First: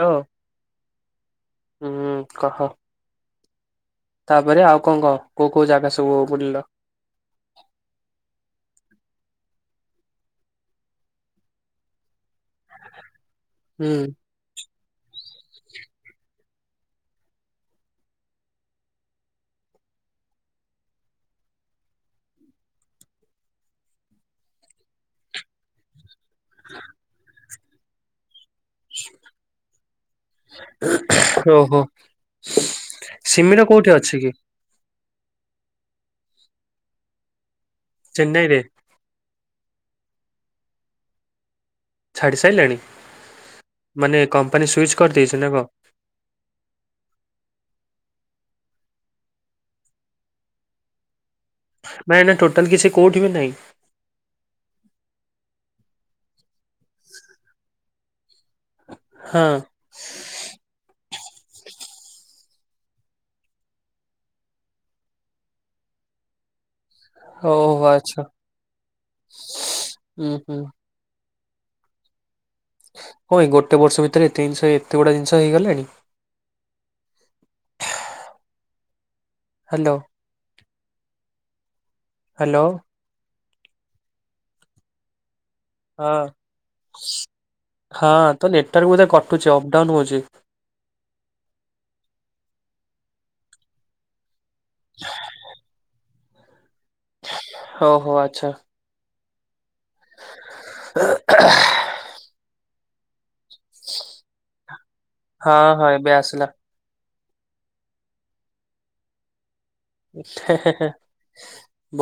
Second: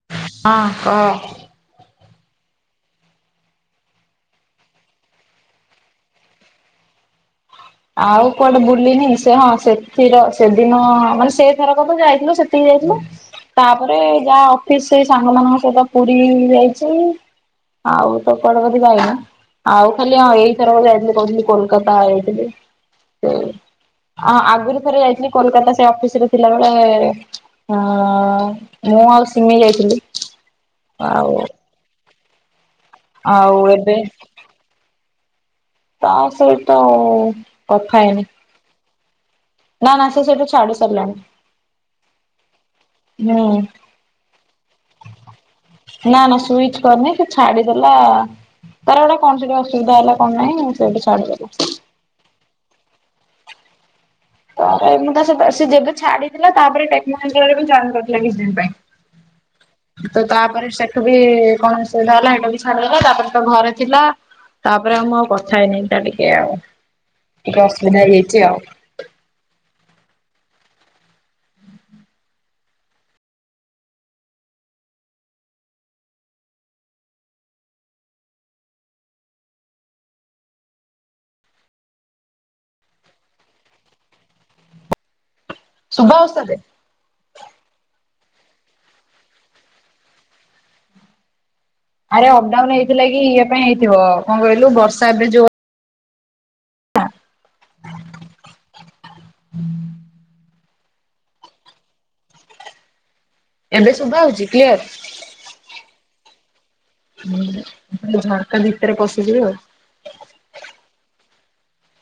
Hello ହଁ କହ। ହୁଁ କହ। ତାପରେ ଆଉ କଣ କଣ କୋଉ କୋଉ ଜାଗା ସବୁ ବୁଲିଲ? ଆଉ କୁଆଡେ ବୁଲିନି ସେ ହଁ ସେଥିର ସେଦିନ ମାନେ ସେ ଥରକ ତ ଯାଇଥିଲୁ ସେତିକି ଯାଇଥିଲୁ। [inaudible] ତାପରେ ଯାହା ଅଫିସ ସେଇ ସାଙ୍ଗ ମାନଙ୍କ ସହିତ ପୁରୀ ଯାଇଛି। ଆଉ ତ କଡବଦ ଯାଇନା ଆଉ ଖାଲି ହଁ ଏଇଥର କ ଯାଇଥିଲି କହୁଥିଲି କୋଲକାତା ଯାଇଥିଲି। ଆଗରୁ ଥରେ ଯାଇଥିଲି କୋଲକାତା ସେ ଅଫିସ ରେ ଥିଲାବେଳେ ହଁ ମୁଁ ଆଉ ସମି ଯାଇଥିଲି ଆଉ ଓହୋ ଆଉ ସିମିର କୋଉଠି ଏବେ ଅଛି କି ତା ସହିତ ଆଉ କଥା ହେଇନି ଚେନ୍ନାଇ ରେ ନା ନା ସେ ସେଇଠୁ ଛାଡ଼ି ସାରିଲାଣି ଛାଡ଼ି ସାରିଲେଣି ହୁଁ। ମାନେ କମ୍ପାନୀ ସୁଇଚ୍ କରିଦେଇଛି ନା କଣ ନା ନା ସୁଇଚ କରିନି ସେ ଛାଡିଦେଲା ତାର ଗୋଟା କଣ ସେଠି ଅସୁବିଧା ହେଲା କଣ ନାହିଁ ସେଇଠ ଦବ ମ ଏ ଟୋଟଲ କିଛି କଉଠିିବ ନାହିଁ ତା ମୁଁ ତା ଯେବେ ଛାଡିଥିଲା ତାପରେ ଟେକ୍ନୋଲଏ କରି ଡିିନ ପାଇଁ ହଁ। ତ ତାପରେ ସେଠୁ ବି କଣ ଅସୁବିଧା ହେଲା ସେଇଟା ବି ଛଡିଗଲା ତାପରେ ତ ଘରେ ଥିଲା। ତାପରେ ଆମୁଁ ଆଉ କଥା ହେଇନି ତା ଟିକେ ଆଉ ଟିକେ ହଉ ଅସୁବିଧା ଆଚଛା ହେଇଯାଇଛି ଆଉ। ହୁଁ ହୁଁ। ହଁ ଏ ଗୋଟେ ବର୍ଷ ଭିତରେ ଏତ ଜିନିଷ ଏତେ ଗୁଡ଼ା ଜିଷ ହେଇଗଲାଣି। Hello hello. ହଁ ଶୁଭା ହଉଛି ତତେ? ହଁ ତ ନେଟୱାର୍କ ବଧେ କଟୁଛି ଅପଡାଉନ ହଉଛି? ଆରେ ଅପଡାଉନ ହେଇଥିଲା କି ଇଏ ପାଇଁ ହେଇଥିବ କଣ କହିଲୁ ବର୍ଷା ଏବେ ଯୋଉ ହଉ ହୋ ଆଚଛା [inaudible] [inaudible] ଏବେ ଶୁଭା ହଉଛି କ୍ଲିୟର? ହଁ ହଁ ଏବେ ଆସିଲା। ହୁଁ ଝାରଖଣ୍ଡ ଭିତରେ ପଶିଯିବି ଆଉ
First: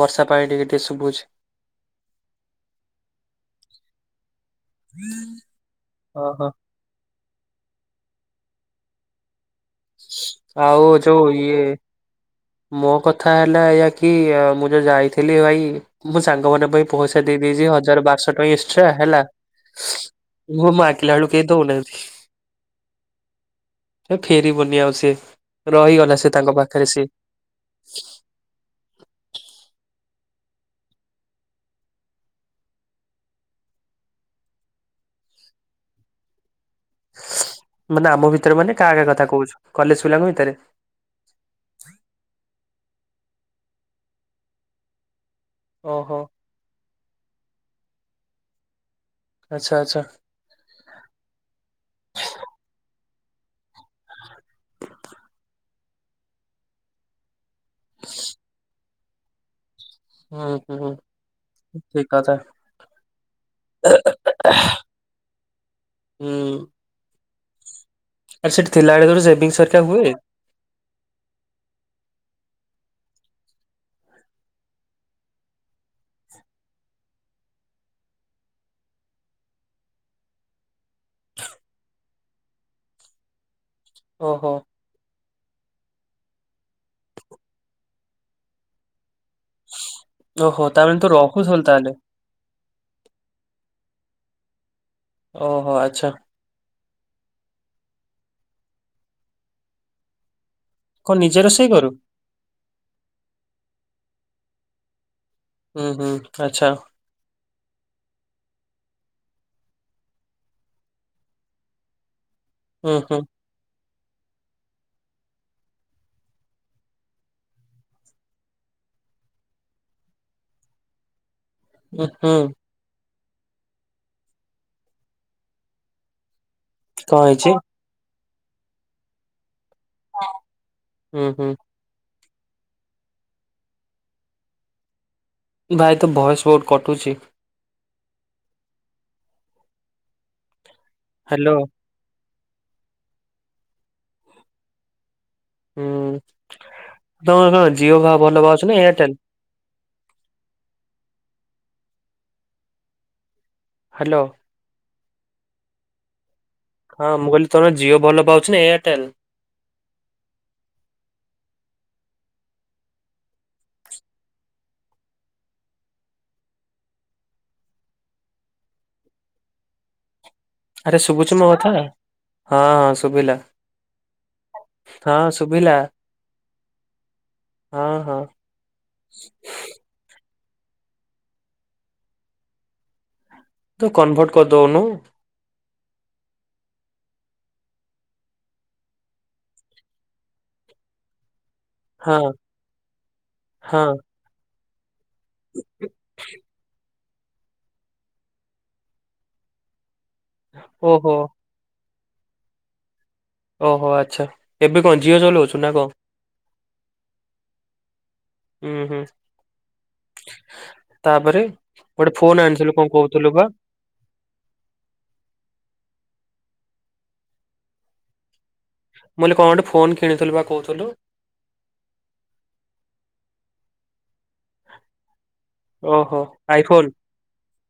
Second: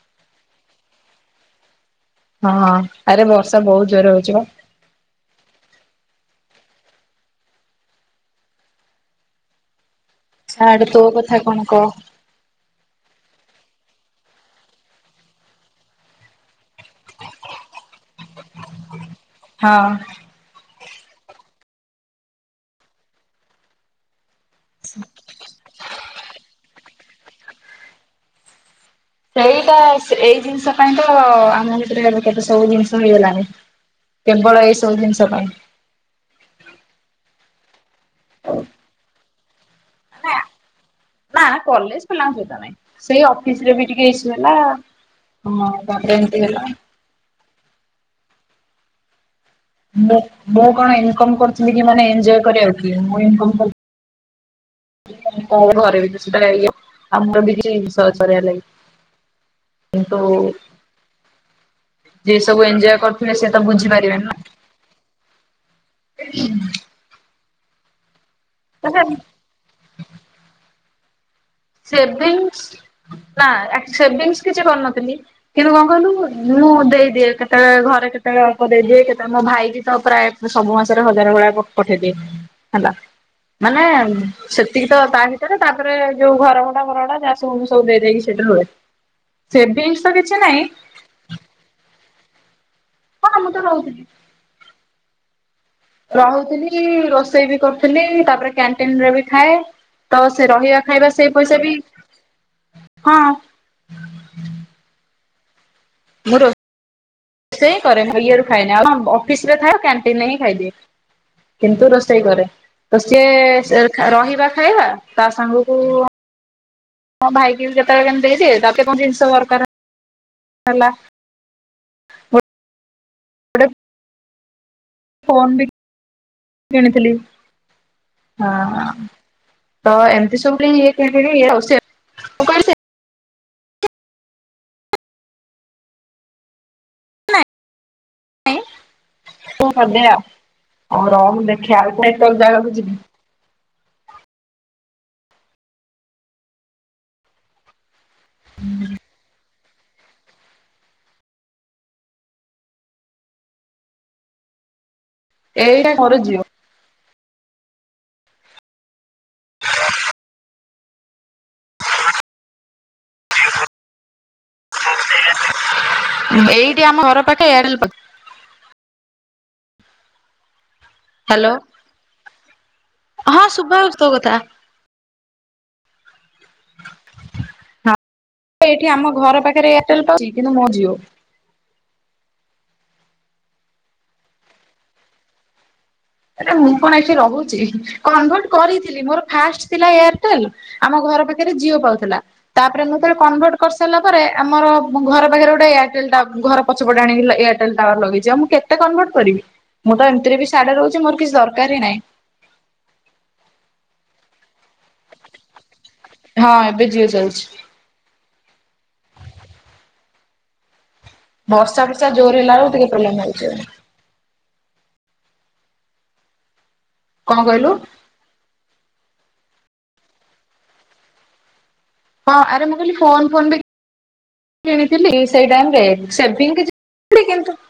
ବର୍ଷା ପାଣି ଟିକେ ଟିକେ ଶୁଭୁଛି। ହଁ ଆରେ ବର୍ଷା ବହୁତ ଜୋରରେ ହଉଛି ବ ହଁ ହଁ। ଛାଡେ ଆଉ ତୋ ଯଉ କଥା କଣ ଇଏ କହ ମୋ କଥା ହେଲା ଏଇୟା କି ମୁଁ ଯୋଉ ଯାଇଥିଲି ଭାଇ ମୁଁ ସାଙ୍ଗ ମାନଙ୍କ ପାଇଁ ପଇସା ଦେଇଦଛି ହଜାର ବାରଶହ ଟଙ୍କା ଏକ୍ସଟ୍ରା ହେଲା ହଁ। ମୁ ମାକିଲ ଆଳୁ କେହି ଦଉନାନ୍ତି ଫେରି ବୁନି ଆଉ ସି ରହିଗଲା ସେ ତାଙ୍କ ପାଖରେ ସେ ସେଇଟା ଏଇ ଜିନିଷ ପାଇଁ ତ ଆମ ଭିତରେ ଏବେ କେତେ ସବୁ ଜିନିଷ ହେଇଗଲାଣିି। କେବଳ ଏଇ ସବୁ ଜିନିଷ ପାଇଁ। ମାନେ ଆମ ଭିତରେ ମାନେ କାହା କାହା କଥା କହୁଛୁ କଲେଜ ପିଲାଙ୍କ ଭିତରେ? ନା କଲେଜ ପିଲାଙ୍କ ସହିତ ନାଇଁ ସେଇ ଅଫିସ ରେ ବି ଟିକେ ଇ ସୁ ହେଲା? ହଁ ତାପରେ ଓହୋ ଏମିତି ହେଲା ଆଚ୍ଛା ଆଚ୍ଛା ମୁଁ ମୁଁ କଣ ଇନକମ୍ କରୁଥିଲି କି ମାନେ ଏଞ୍ଜୟ କରିବାକୁ କି ମୁଁ ଇନଥି [unintelligible] ହୁଁ ହୁଁ ଠିକ୍ କଥା। ଯିଏ ସବୁ ଏଞ୍ଜୟ କରୁଥିଲେ ସେ ତ ବୁଝିପାରିବେନି ହୁଁ। ଆରେ ସେଠି ଥିଲାବେଳେ ନା। ତୋ ସେଭିନ୍ସ ହେରିକା ହୁଏ। ସେଭିଂସ ନା ସେଭିଂସ କିଛି କରିନଥିଲି। କିନ୍ତୁ କଣ କହିଲୁ ମୁଁ ଦେଇଦିଏ କେତେବେଳେ ଘରେ କେତେବେଳେ ଅଳ୍ପ ଦେଇଦିଏ କେତେବେଳେ ମୋ ଭାଇ ବି ତ ପ୍ରାୟ ସବୁ ମାସରେ ହଜାର ଭଳିଆ ପଠେଇଦିଏ ହେଲା। ମାନେ ଓହୋ ସେତିକି ତ ତା ଭିତରେ ତାପରେ ଯୋଉ ଘରଭଡ଼ା ଘରଭଡା ଯାହା ସବୁ ସବୁ ଦେଇଦେଇକି ସେଇଠା ହୁଏ ସେଭିଂ ଓହୋ ତାମାନେ ତୁ ରହୁଥିଲୁ ତାହେଲେ। ହଁ ମୁଁ ତ ରହୁଥିଲି। ଓହୋ ଆଚ୍ଛା। ଖାଉଥିଲି ରୋଷେଇ ବି କରୁଥିଲି ତାପରେ କ୍ୟାଣ୍ଟିନରେ ବି ଖାଏ ତ ସେ ରହିବା ଖାଇବା କଣ ସେଇ ନିଜେ ପଇସାରେ ରୋଷେଇ ବି କରୁ? ହଁ। ହୁଁ ହୁଁ ଆଚ୍ଛା। ସେୟା କରେ ଇଆଡୁ ଖାଇନିଏ ଅଫିସ ରେ ଥାଏ କ୍ୟାଣ୍ଟିନରେ ହିଁ ଖାଇଦିଏ। କିନ୍ତୁ ରୋଷେଇ କରେ ହୁଁ ତ ହୁଁ ସିଏ ରହିବା ଖାଇବା ତା ସାଙ୍ଗକୁ ହଁ ଭାଇକି କେତେବେଳେ କେମିତି ଦେଇଦେ ତା କେତେବେଳେ କଣ ଜିନିଷ ଦରକାର ହେଲା। ହୁଁ ହୁଁ। ଗୋଟେ ଫୋନ ବି କିଣିଥିଲି କଣ ହେଇଛି? ହଁ। ତ ଏମିତି ସବୁବେଳେ ହୁଁ ହୁଁ ଇଏ [unintelligible] ଭାଇ ତ ଭଏସ ବହୁତ କଟୁଛି। ଆଉ ରଙ୍ଗ ହ୍ୟାଲୋ ଦେଖିବା [unintelligible] ଜାଗାକୁ ଯିବି। ହୁଁ ତମର କଣ ଜିଓ ବା ଭଲ ପା ଅଛି ନା ଏୟାରଟେଲ। ହାଲୋ। ଏଇଟା ମର ଜିଓ। ହଁ ମୁଁ କହିଲି ତମର ଜିଓ ଭଲ ପାଉଛି ନା ଏୟାରଟେଲ। ଏଇଠି ଆମ ଘର ପାଖେ ଏୟାଡ଼ଲ। ଆରେ ଶୁଭୁଛିୁ ମୋ ହାଲୋ। କଥା ହଁ ହଁ ଶୁଭିଲା। ହଁ ଶୁଭିଲା। ହଁ ହଁ ଏଠି ଆମ ଘର ପାଖରେ ଏୟାରଟେଲ ପାଉଛି କିନ୍ତୁ ମୋ ଜିଓ ତ କନଭର୍ଟ କରିଦଉନୁ। ଆରେ ମୁଁ କଣ ଏଠି ରହୁଛି କନଭର୍ଟ କରିଥିଲି ମୋର ଫାଷ୍ଟ ଥିଲା ଏୟାରଟେଲ। ଆମ ଘର ପାଖରେ ଜିଓ ପାଉଥିଲା ହଁ ତାପରେ ମୁଁ ତ କନଭର୍ଟ ହଁ କରିସାରିଲା ପରେ ଆମର ମୋ ଘର ପାଖରେ ଗୋଟେ ଏୟାରଟେଲ ଟ ଘର ପଛପଟେ ଆଣିକି ଏୟାରଟେଲ ଟାୱାର ଲଗେଇଛି ଆ ମୁଁ କେତେ କନଭର୍ଟ କରିବି। ମୁଁ ତ ଏମିତି ସାଢେ ରହୁଛି ଓହୋ ମୋର କିଛି ଦରକାର ହି ନାହିଁ। ଓହୋ ଆଚ୍ଛା ଏବେ କଣ ଝିଅ ଚଲଉଛୁ ନା କଣ? ହଁ ଏବେ ଜିଓ ଚାଲିଛି। ହୁଁ ହୁଁ। ତାପରେ ବର୍ଷା ଫର୍ଷା ଗୋଟେ ଜୋର ଫୋନ ହେଲା ବେଳକୁ ଆଣିଥିଲୁ ଟିକେ କଣ ପ୍ରୋବ୍ଲେମ କହୁଥିଲୁ ପା। ହଉଛି। କଣ କହିଲୁ? ମୁଁ କହିଲି କଣ ଗୋଟେ ଫୋନ କିଣିଥିଲୁ ବା କହୁଥିଲୁ। ହଁ ଆରେ ମୁଁ କହିଲି ଫୋନ ଫୋନ୍ ବି କିଣିଥିଲି ସେଇ ଟାଇମରେ ଓହୋ ସେଭିଂ ଆଇଫୋନ କିଛି କିନ୍ତୁ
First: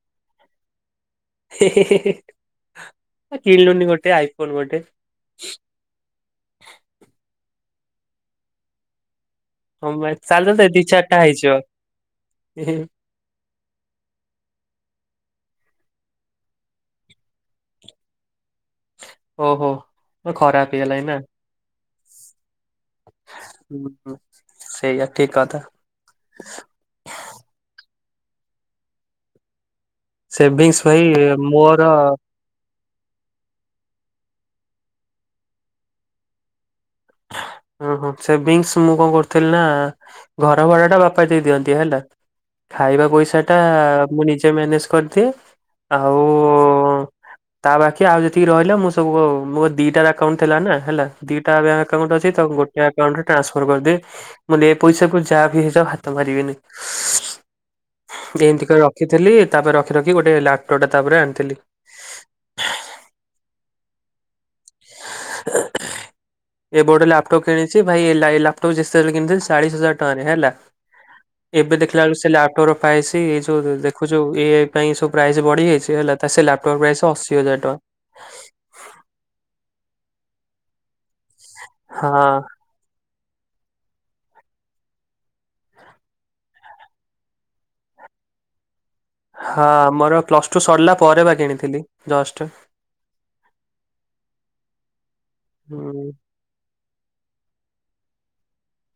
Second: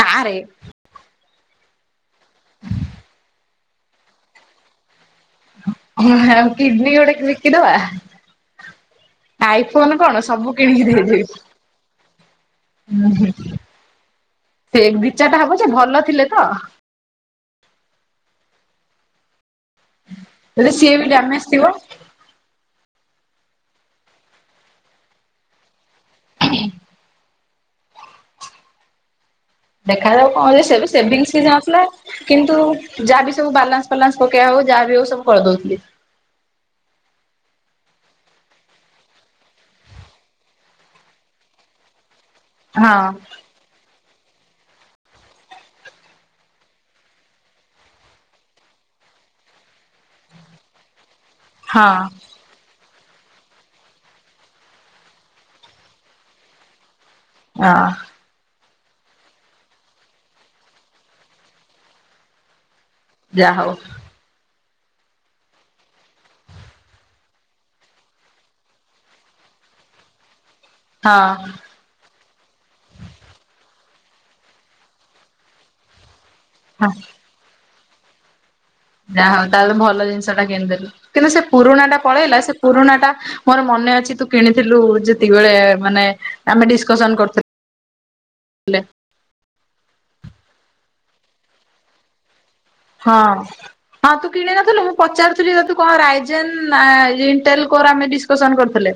ନା ରେ। କିଣିଲୁନି ଗୋଟେ ଆଇଫୋନ୍ ଗୋଟେ। ଆ କିଡନୀ ଗୋଟେ ବିକିଦବା। ଆଇଫୋନ ହଁ କଣ ଚାଲ ତ ସବୁ ଦି କିଣିକି ଚାରିଟା ହେଇଯିବ ହିଁ, ଦେଇଦେବି। [inaudible] ଟା ହବ ଯେ ଭଲ ଥିଲେ ତ। ଓହୋ। ଖରାପ ହେଲେ ସିଏ ହେଇଗଲାଣି ବି ଡାମେଜ ଥିବ। ହଁ ସେଇଆ ଠିକ କଥା। [unintelligible] ଦେଖାଯାଉ କଣ ସେ ସେଭିଙ୍ଗସ ଭାଇ ସେବିନ୍ସି ଯାଉଥିଲା। ମୋର କିନ୍ତୁ ଯାହା ବିି ସବୁ ବାଲାନ୍ସ ଫଲାନ୍ସ ପକେଇବା ହଉ ଯାହା ବି ହଉ ସବୁ କରିଦେଉଥିଲି। ହଁ ହଁ ସେଭିଙ୍ଗସ ମୁଁ କଣ କରୁଥିଲି ନା ଘର ଭଡା ଟା ବାପା ଦେଇ ଦିଅନ୍ତି ହେଲା ହଁ ଖାଇବା ପଇସା ସେଟା ମୁଁ ନିଜେ ମ୍ୟାନେଜ କରିଦିଏ ଆଉ ତା ବାକିଆଉ ଯେତିକି ରହିଲା ମୁଁ ସବୁ ମୋର ଦିଟା ଆକାଉଣ୍ଟ ଥିଲା ନା ହେଲା ଦିଟା ବ୍ୟାଙ୍କ ହଁ ଆକାଉଣ୍ଟ ଅଛି ତାକୁ ଗୋଟଏ ଆକାଉଣ୍ଟରେ ଟ୍ରାନ୍ସଫର୍ କରିଦିଏ। ଏ ପଇସା କୁ ଯାହାବି ହେଇଯାଉ ହାତ ମାରିବିନି। ହଁ। ଏମିତି କରି ରଖିଥିଲି ତାପରେ ରଖି ରଖି ଗୋଟେ ଲାପଟପ୍ ଟା ତାପରେ ଆଣିଥିଲି। ଯାହାହଉ। [unintelligible] ଏ ଗୋଟେ ଲାପଟପ କିଣିଛି ଭାଇ ଲାପଟପ ଯେତେବେଳେ କିଣିଥିଲି ଚାଳିଶ ହଜାର ଟଙ୍କାରେ ହେଲା। ହଁ। ଏବେ ଦେଖିଲା ବେଳ ସେ ଲାପଟପ ପ୍ରାଇସ [inaudible] ଏଇ ଯେଉଁଦେଖୁଛୁ ଇଏ ପାଇଁ ସବୁ ପ୍ରାଇସ୍ ବଢ଼ିଯାଇଛି ହେଲା ସେ ଲାପଟପ୍ ମୋର ହଁ। ପ୍ରାଇସ ଅଶୀ ହଜାର ଟଙ୍କା। ଯା ହଉ ତାହେଲେ ଭଲ ଜିନିଷ ଟା କିଣିଦେଲୁ କିନ୍ତୁ ସେ ପୁରୁଣା ଟା ପଳେଇଲା ହଁ। ସେ ପୁରୁଣା ଟା ମୋର ମନେ ଅଛି ତୁ କିଣିଥିଲୁ ଯେତିକିିବଳେ ମାନେ ଆମେ ଡିକ୍ସସନ୍ କରୁଥିଲେ। [unintelligible] ହଁ ମୋର ପ୍ଲସ ଟୁ ସରିଲା ପରେ ବା କିଣିଥିଲି ଜଷ୍ଟ। ହଁ ହଁ ତୁ କିଣି ନଥିଲୁ ମୁଁ ପଚାରୁଥିଲି ତୁ କଣ ହୁଁ ରାଇ ଦେନ୍ ନା ଇଣ୍ଟେଲ କୋର୍ ଡିସ୍କସନ୍ କରିଥିଲେ।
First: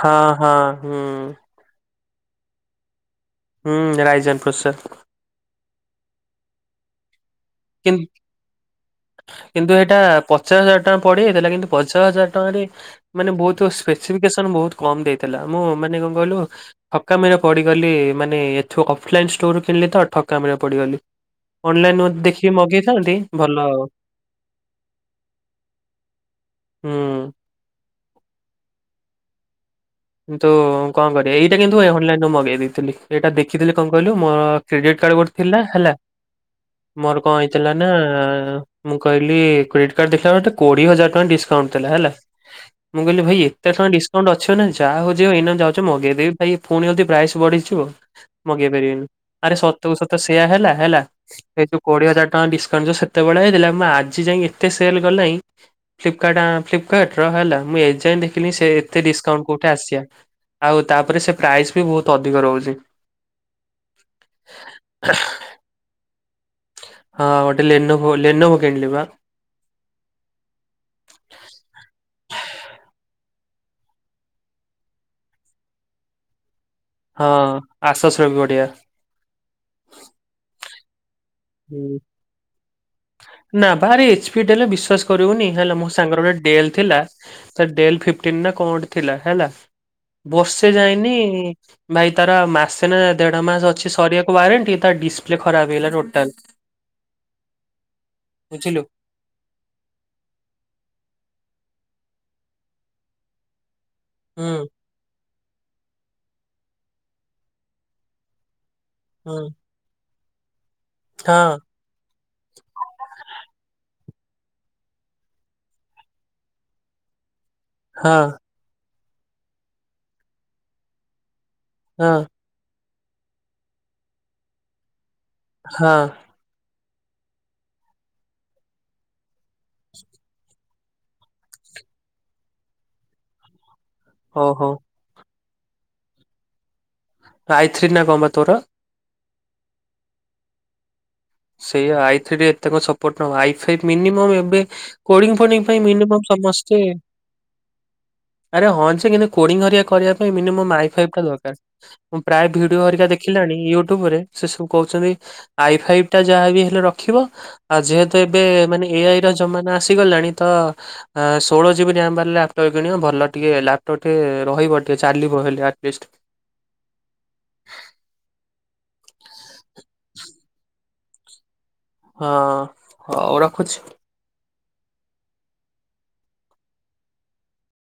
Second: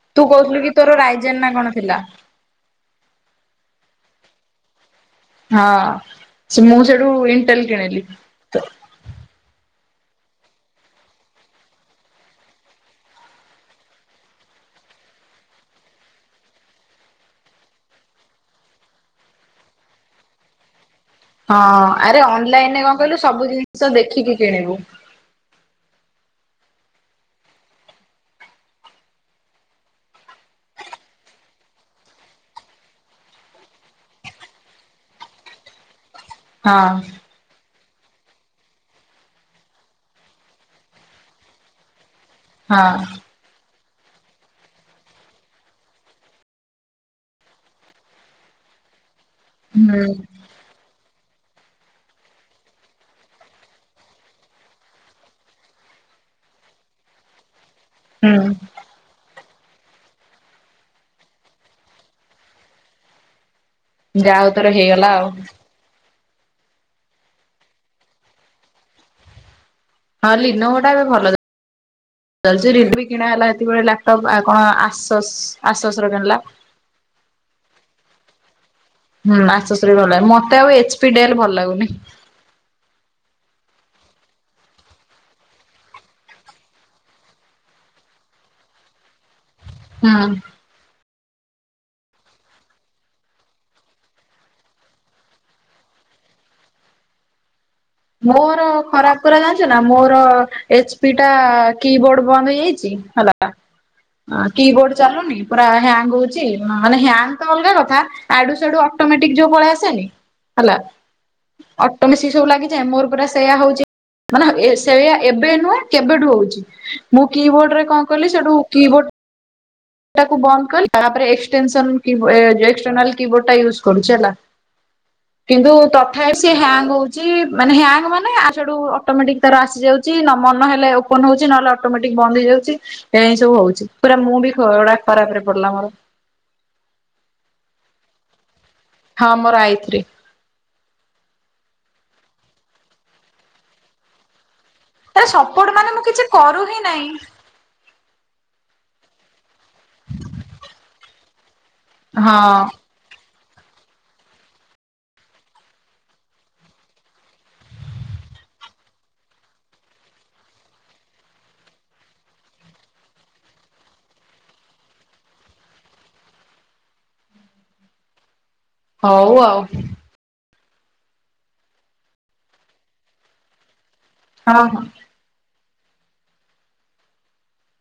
ହଁ ତୁ ହଁ କହୁଥିଲୁ କି ତୋର ହୁଁ ରାଇଜାନ ନା କଣ ଥିଲା। ହୁଁ ରାଇଜାନ [inaudible] ହଁ ମୁଁ ସେଠୁ ଇଣ୍ଟଲେ [unintelligible] [unintelligible] କିନ୍ତୁ ଏଇଟା ପଚାଶ ହଜାର ଟଙ୍କା ପଡିଯାଇଥିଲା କିନ୍ତୁ ପଚାଶ ହଜାର ଟଙ୍କାରେ ମାନେ ବହୁତ ସ୍ପେସିଫିକେସନ ବହୁତ କମ ଦେଇଥିଲା ମୁଁ ମାନେ କଣ କହିଲୁ। ଠକାମି ରେ ପଡିଗଲି ମାନେ ଏଠୁ ଅଫଲାଇନ ଷ୍ଟୋର କିଣିଲି ତ ଠକାମିରେ ପଡିଗଲି। ହଁ ଅନଲାଇନ ଆରେ ଦେଖିକି ଅନଲାଇନରେ କଣ ମଗେଇଥାନ୍ତି କହିଲୁ ସବୁ ଭଲ ଜିନିଷ ଦେଖିକି କିଣିବୁ। ହୁଁ। କିନ୍ତୁ କଣ କରିବି ଏଇଟା କିନ୍ତୁ ଅନଲାଇନୁ ମଗେଇ ଦେଇେଇଥିଲି ଏଇଟା ଦେଖିଥିଲି କଣ କହିଲୁ ମୋର କ୍ରେଡ଼ିଟ୍ କାର୍ଡ଼ ଗୋଟେ ଥିଲା ହେଲା ହଁ ମୋର କଣ ହେଇଥିଲା ନା ମୁଁ କହିଲି କ୍ରେଡିଟ କାର୍ଡ ଦେଖିଲା ମାତ୍ର କୋଡିଏ ହଜାର ଟଙ୍କା ଡିକାଉଣ୍ଟ ଥିଲା ହେଲା। ହଁ ମୁଁ କହିଲି ଭାଇ ଏତେ ଟଙ୍କା ଡିସକାଉଣ୍ଟ ଅଛି ନା ନାଇ। ଯାହା ହଉଚି ହଉ ଏଇନା ଯାଉଚି ମଗେଇଦେବି ଭାଇ ପୁଣି ଯଦି ପ୍ରାଇସ୍ ବଢିଯିବ ମଗେଇ ପାରିବିନି। ଆରେ ସତକୁ ହୁଁ ସତ ସେୟା ହେଲା -ହେଲା। ଏଇ ଯଉ କୋଡିଏ ହଜାର୍ ଟଙ୍କା ଡିସକାଉଣ୍ଟ୍ ଯଉ ସେତେବେଳେ ହେଇଥିଲା ମୁଁ ଆଜି ଯାଇ ଏତେ ସେଲ୍ [unintelligible] ଫ୍ଲିପକାର୍ଟ ଆ-ଫ୍ଲିପକାର୍ଟ୍ ର ହେଲା ମୁଁ ଏଯାଏଁ ହୁଁ ଦେଖିନି ସେ ଏତେ ଡିସକାଉଣ୍ଟ୍ କଉଠି ଆସିବା ଆଉ ତାପରେ ସେ ପ୍ରାଇସ୍ ବି ବହୁତ୍ ଅଧିକ ରହୁଚି। ଯାହଉ ତାର ହେଇଗଲା ଆଉ। ହଁ ଗୋଟେ ଲେନୋଭୋ -ଲେନୋଭୋ କିଣିଲି ବା। ହଁ ଲିନୋଭା ଟା ଏବେ ଭଲ ଚାଲୁଚି। ଚାଲିଚି ରିଡଭି କିଣା ହେଲା ହେତିକିବେଳେ ଲାପଟପ୍ ଆଉ କଣ ଆସସ୍- ଆସସ୍ ର କିଣିଲା। ହଁ ଆସସ୍ ର ବି ବଢିଆ। ହୁଁ ଆସସ୍ ଭଲ ମତେ ଆଉ ଏଚ୍ ପି ଡେଲ୍ ଭଲ୍ ହୁଁ। ନା ଭାରି ଏଚ୍ ପି ଡେଲ୍ ବିଶ୍ଵାସ କରିବୁନି ହେଲା ମୋ ସାଙ୍ଗର ଗୋଟେ ଡି ଏଲ୍ ଥିଲା ସେ ଡେଲ୍ ଫିପ୍ଟିନ୍ ନା କଣ ଗୋଟେ ଥିଲା ହେଲା ହୁଁ। ବର୍ଷେ ଯାଇନି ଭାଇ ତାର ମାସେ ନା ଦେଢ ମାସ ଅଛି ସରିବାକୁ ୱାରେଣ୍ଟି ତାର ଡିସପ୍ଲେ ଖରାପ୍ ହେଇଗଲା ଟୋଟାଲ୍। ମୋର ବୁଝିଲୁ। ଖରାପ୍ ଜାଣିଚୁ ନା ମୋର ଏଚ୍ ପି ଟା କି ବୋର୍ଡ ବନ୍ଦ ହେଇଯାଇଚି ହେଲା ଅଁ- କି ହୁଁ ବୋର୍ଡ ଚାଲୁନି ପୁରା ହ୍ୟାଙ୍ଗ୍ ହଉଚି ମାନେ ହ୍ୟାଙ୍ଗ୍ ତ ଅଲଗା କଥା ଆଡୁ ସାଡୁ ଅଟୋମେଟିକ୍ ହୁଁ ଯଉ ପଳେଇ ଆସେନି ହେଲା ହଁ। ଅଟୋମେସି ସବୁ ଲାଗିଯାଏ ମୋର ପୁରା ସେୟା ହଉଚି ମାନେ ଏ-ସେଇଆ ଏବେ ନୁହେଁ କେବେଠୁ ହଉଚି ମୁଁ କି ବୋର୍ଡ ରେ କଣ ହଁ କଲି ସେଠୁ କି ବୋର୍ଡ ତାକୁ ବନ୍ଦ କଲି ତାପରେ ଏକ୍ସଟେସନ୍ ହଁ କି ବୋର୍ଡ ଏ- ଏକ୍ସଟର୍ନାଲ୍ କି ବୋର୍ଡ ଟା ୟୁଜ୍ କରୁଚି ହେଲା କିନ୍ତୁ ହଁ ତଥାପ୍ ହ୍ୟାଙ୍ଗ୍ ହଉଚି ମାନେ ହ୍ୟାଙ୍ଗ୍ ମାନେ ଆଡୁ ସାଡୁ ଅଟୋମେଟିକ୍ ତାର ଆସିଯାଉଚି ମନ ହେଲେ ଓ ଓପନ୍ ହଉଚି ନହେଲେ ଅଟୋମେଟିକ୍ ବନ୍ଦ୍ ହେଇଯାଉଚି ଏ ସବୁ ହଉଚି ପୁରା ମୁଁ ବି ଓହୋ ଖରାପ୍ ରେ ପଡିଲା ମୋର। ହାଏଥ୍ରୀ ନା କଣ ବା ତୋର? ହଁ ମୋର ଆଇଥ୍ରୀ। ସେଇଆ ଆଇଥ୍ରୀ ଏତେ କଣ ସପୋର୍ଟ ନବ ଆଇଥ୍ରୀ ମିନିମମ୍ ଏବେ ତାର କୋଡିଙ୍ଗ୍ ଫୋଡିଙ୍ଗ୍ ସପୋର୍ଟ ପାଇଁ ମାନେ ମୁଁ କିଛି ମିନିମମ୍ କରୁ ହିଁ ସମସ୍ତେ ନାହିଁ। ଆରେ ହଁ ଯେ କିନ୍ତୁ କୋଡିଙ୍ଗ୍ ହରିଆ କରିବା ପାଇଁ ମିନିମମ୍ ଆଇଫାଇ ଟା ଦରକାର୍। ମୁଁ ହଁ ପ୍ରାୟ ଭିଡିଓ ହେରିକା ଦେଖିଲିଣି ୟୁଟ୍ୟୁବ୍ ରେ ସେ ସବୁ କହୁଚନ୍ତି ଆଇ ଫାଇ ଟା ଯାହା ବି ହେଲେ ରଖିବ ଆଉ ଯେହେତୁ ଏବେ ମାନେ ଏ ଆଇ ର ଜମାନା ଆସିଗଲାଣି ତ ଆଁ -ଷୋଳ ଜିବି ରାମ୍ ବାଲା ଲାପଟପ୍ କିଣିବ ଭଲ ଟିକେ ଲାପଟପ୍ ଟିକେ ରହିବ ଟିକେ ଚାଲିବ ହେଲେ ଆଟଲିଷ୍ଟ୍। ହଉ ଆଉ। ହଁ ହଉ ରଖୁଚି। [inaudible]